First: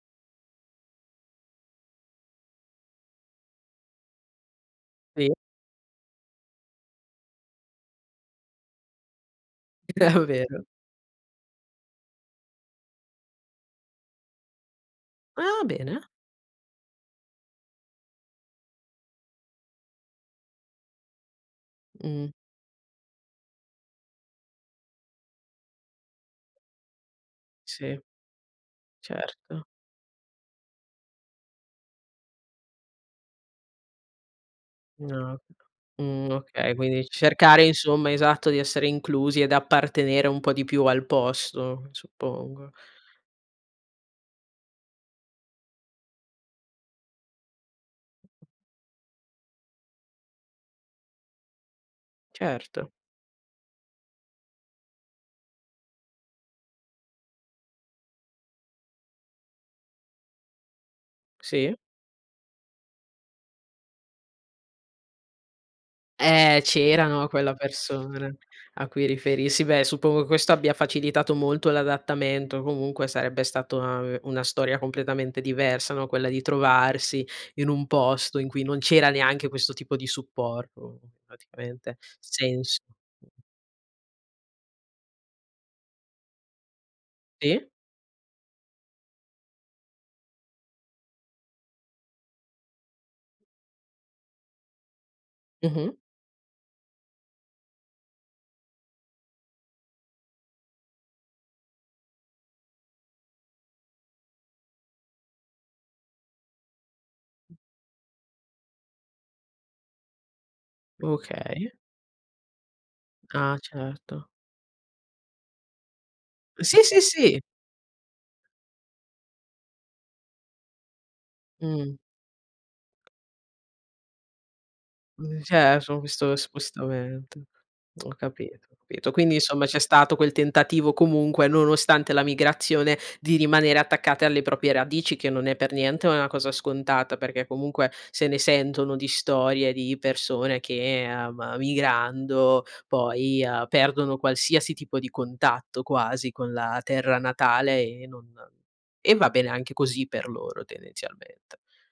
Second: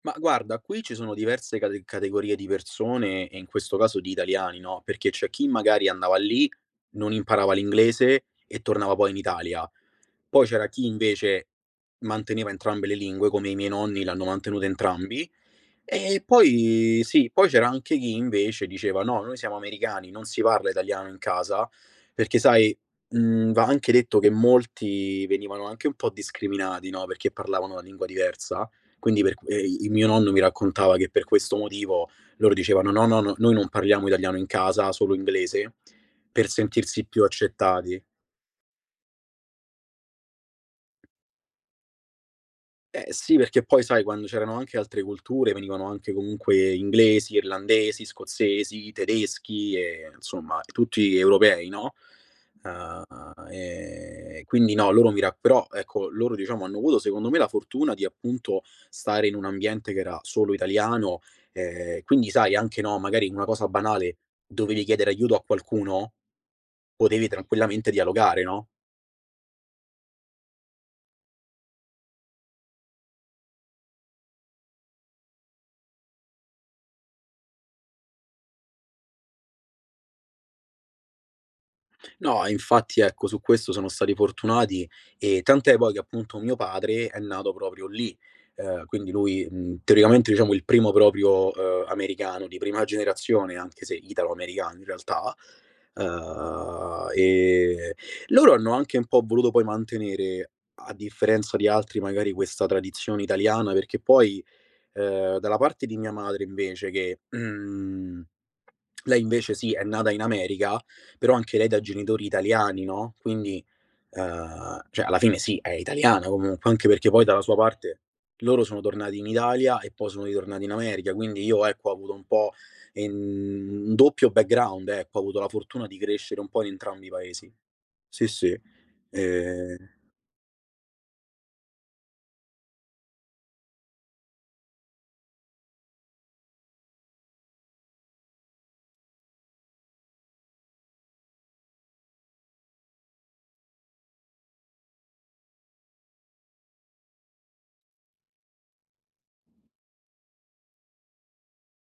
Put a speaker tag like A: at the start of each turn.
A: Mah, guarda, qui ci sono diverse cate categorie di persone, e in questo caso di italiani, no, perché c'è
B: [unintelligible]
A: chi magari andava lì, non imparava l'inglese, e tornava poi in Italia. Poi
B: Davvero?
A: c'era chi invece manteneva entrambe le lingue, come i miei nonni, l'hanno mantenuta entrambi
B: Ah, bene!
A: E poi Sì, poi c'era anche chi invece diceva: "No, noi siamo americani, non si parla italiano in casa".
B: Mh.
A: Perché sai, mhmm, va anche detto che molti venivano anche un po' discriminati, no, perché parlavano una
B: Sì.
A: lingua diversa. Quindi per qu
B: Certo.
A: e i mio nonno mi raccontava che per questo motivo loro dicevano: "No, no, no, noi non parliamo italiano in casa, solo
B: No.
A: inglese",
B: Mh,
A: per
B: okay quindi
A: sentirsi più
B: cercare
A: accettati.
B: insomma, esatto, di essere inclusi ed appartenere un po' di più al posto, suppongo.
A: Eh sì, perché poi sai, quando c'erano anche altre culture, venivano anche comunque inglesi, irlandesi, scozzesi, tedeschi e insomma tutti europei, no.
B: Certo.
A: Ah, ehm, quindi no, loro mi ra però, ecco, loro diciamo hanno avuto secondo me la fortuna di, appunto, stare in un ambiente che era solo italiano,
B: Sì.
A: ehm, quindi sai anche, no, magari una cosa banale: dovevi chiedere aiuto a qualcuno,
B: Eh, c'era no,
A: potevi
B: quella
A: tranquillamente
B: persona,
A: dialogare, no?
B: a cui riferirsi. Beh, suppongo questo abbia facilitato molto l'adattamento, comunque sarebbe stato una ve una storia completamente diversa, no, quella di trovarsi in un posto in cui non c'era neanche questo tipo di supporto, praticamente,
A: No, e
B: senso.
A: infatti ecco su questo sono stati fortunati, e tant'è poi che appunto mio padre è nato
B: Sì.
A: proprio lì. Ehm, quindi lui, mhmm, teoricamente diciamo il primo proprio, uhm, americano di prima generazione, anche se italo-americano in realtà.
B: Mh-mh.
A: Uhm, ehm, loro hanno anche un po' voluto poi mantenere, a differenza di altri magari, questa tradizione italiana, perché poi, ehm, dalla parte di mia madre invece che, uhm, lei invece sì è nata in America, però anche lei
B: Okay.
A: da genitori italiani, no.
B: Ah,
A: Quindi,
B: certo.
A: uhm, cioè alla fine sì, è italiana comunque,
B: Sì,
A: anche
B: sì,
A: perché poi
B: sì.
A: dalla sua parte loro sono tornati in Italia e poi sono ritornati in America, quindi io ecco
B: Mh.
A: ho avuto un po' in un doppio background, ecco, ho avuto
B: Mhmm,
A: la fortuna di
B: cerro questo
A: crescere un po' in entrambi i
B: spostamento.
A: Paesi.
B: Ho
A: Sì, sì.
B: capito, capito. Quindi insomma c'è
A: Ehm
B: stato quel tentativo comunque, nonostante la migrazione, di rimanere attaccate alle proprie radici, che non è per niente una cosa scontata perché comunque se ne sentono di storie di persone che, ehm, migrando poi, ehm, perdono qualsiasi tipo di contatto, quasi, con la terra natale e non e va bene anche così per loro, tendenzialmente.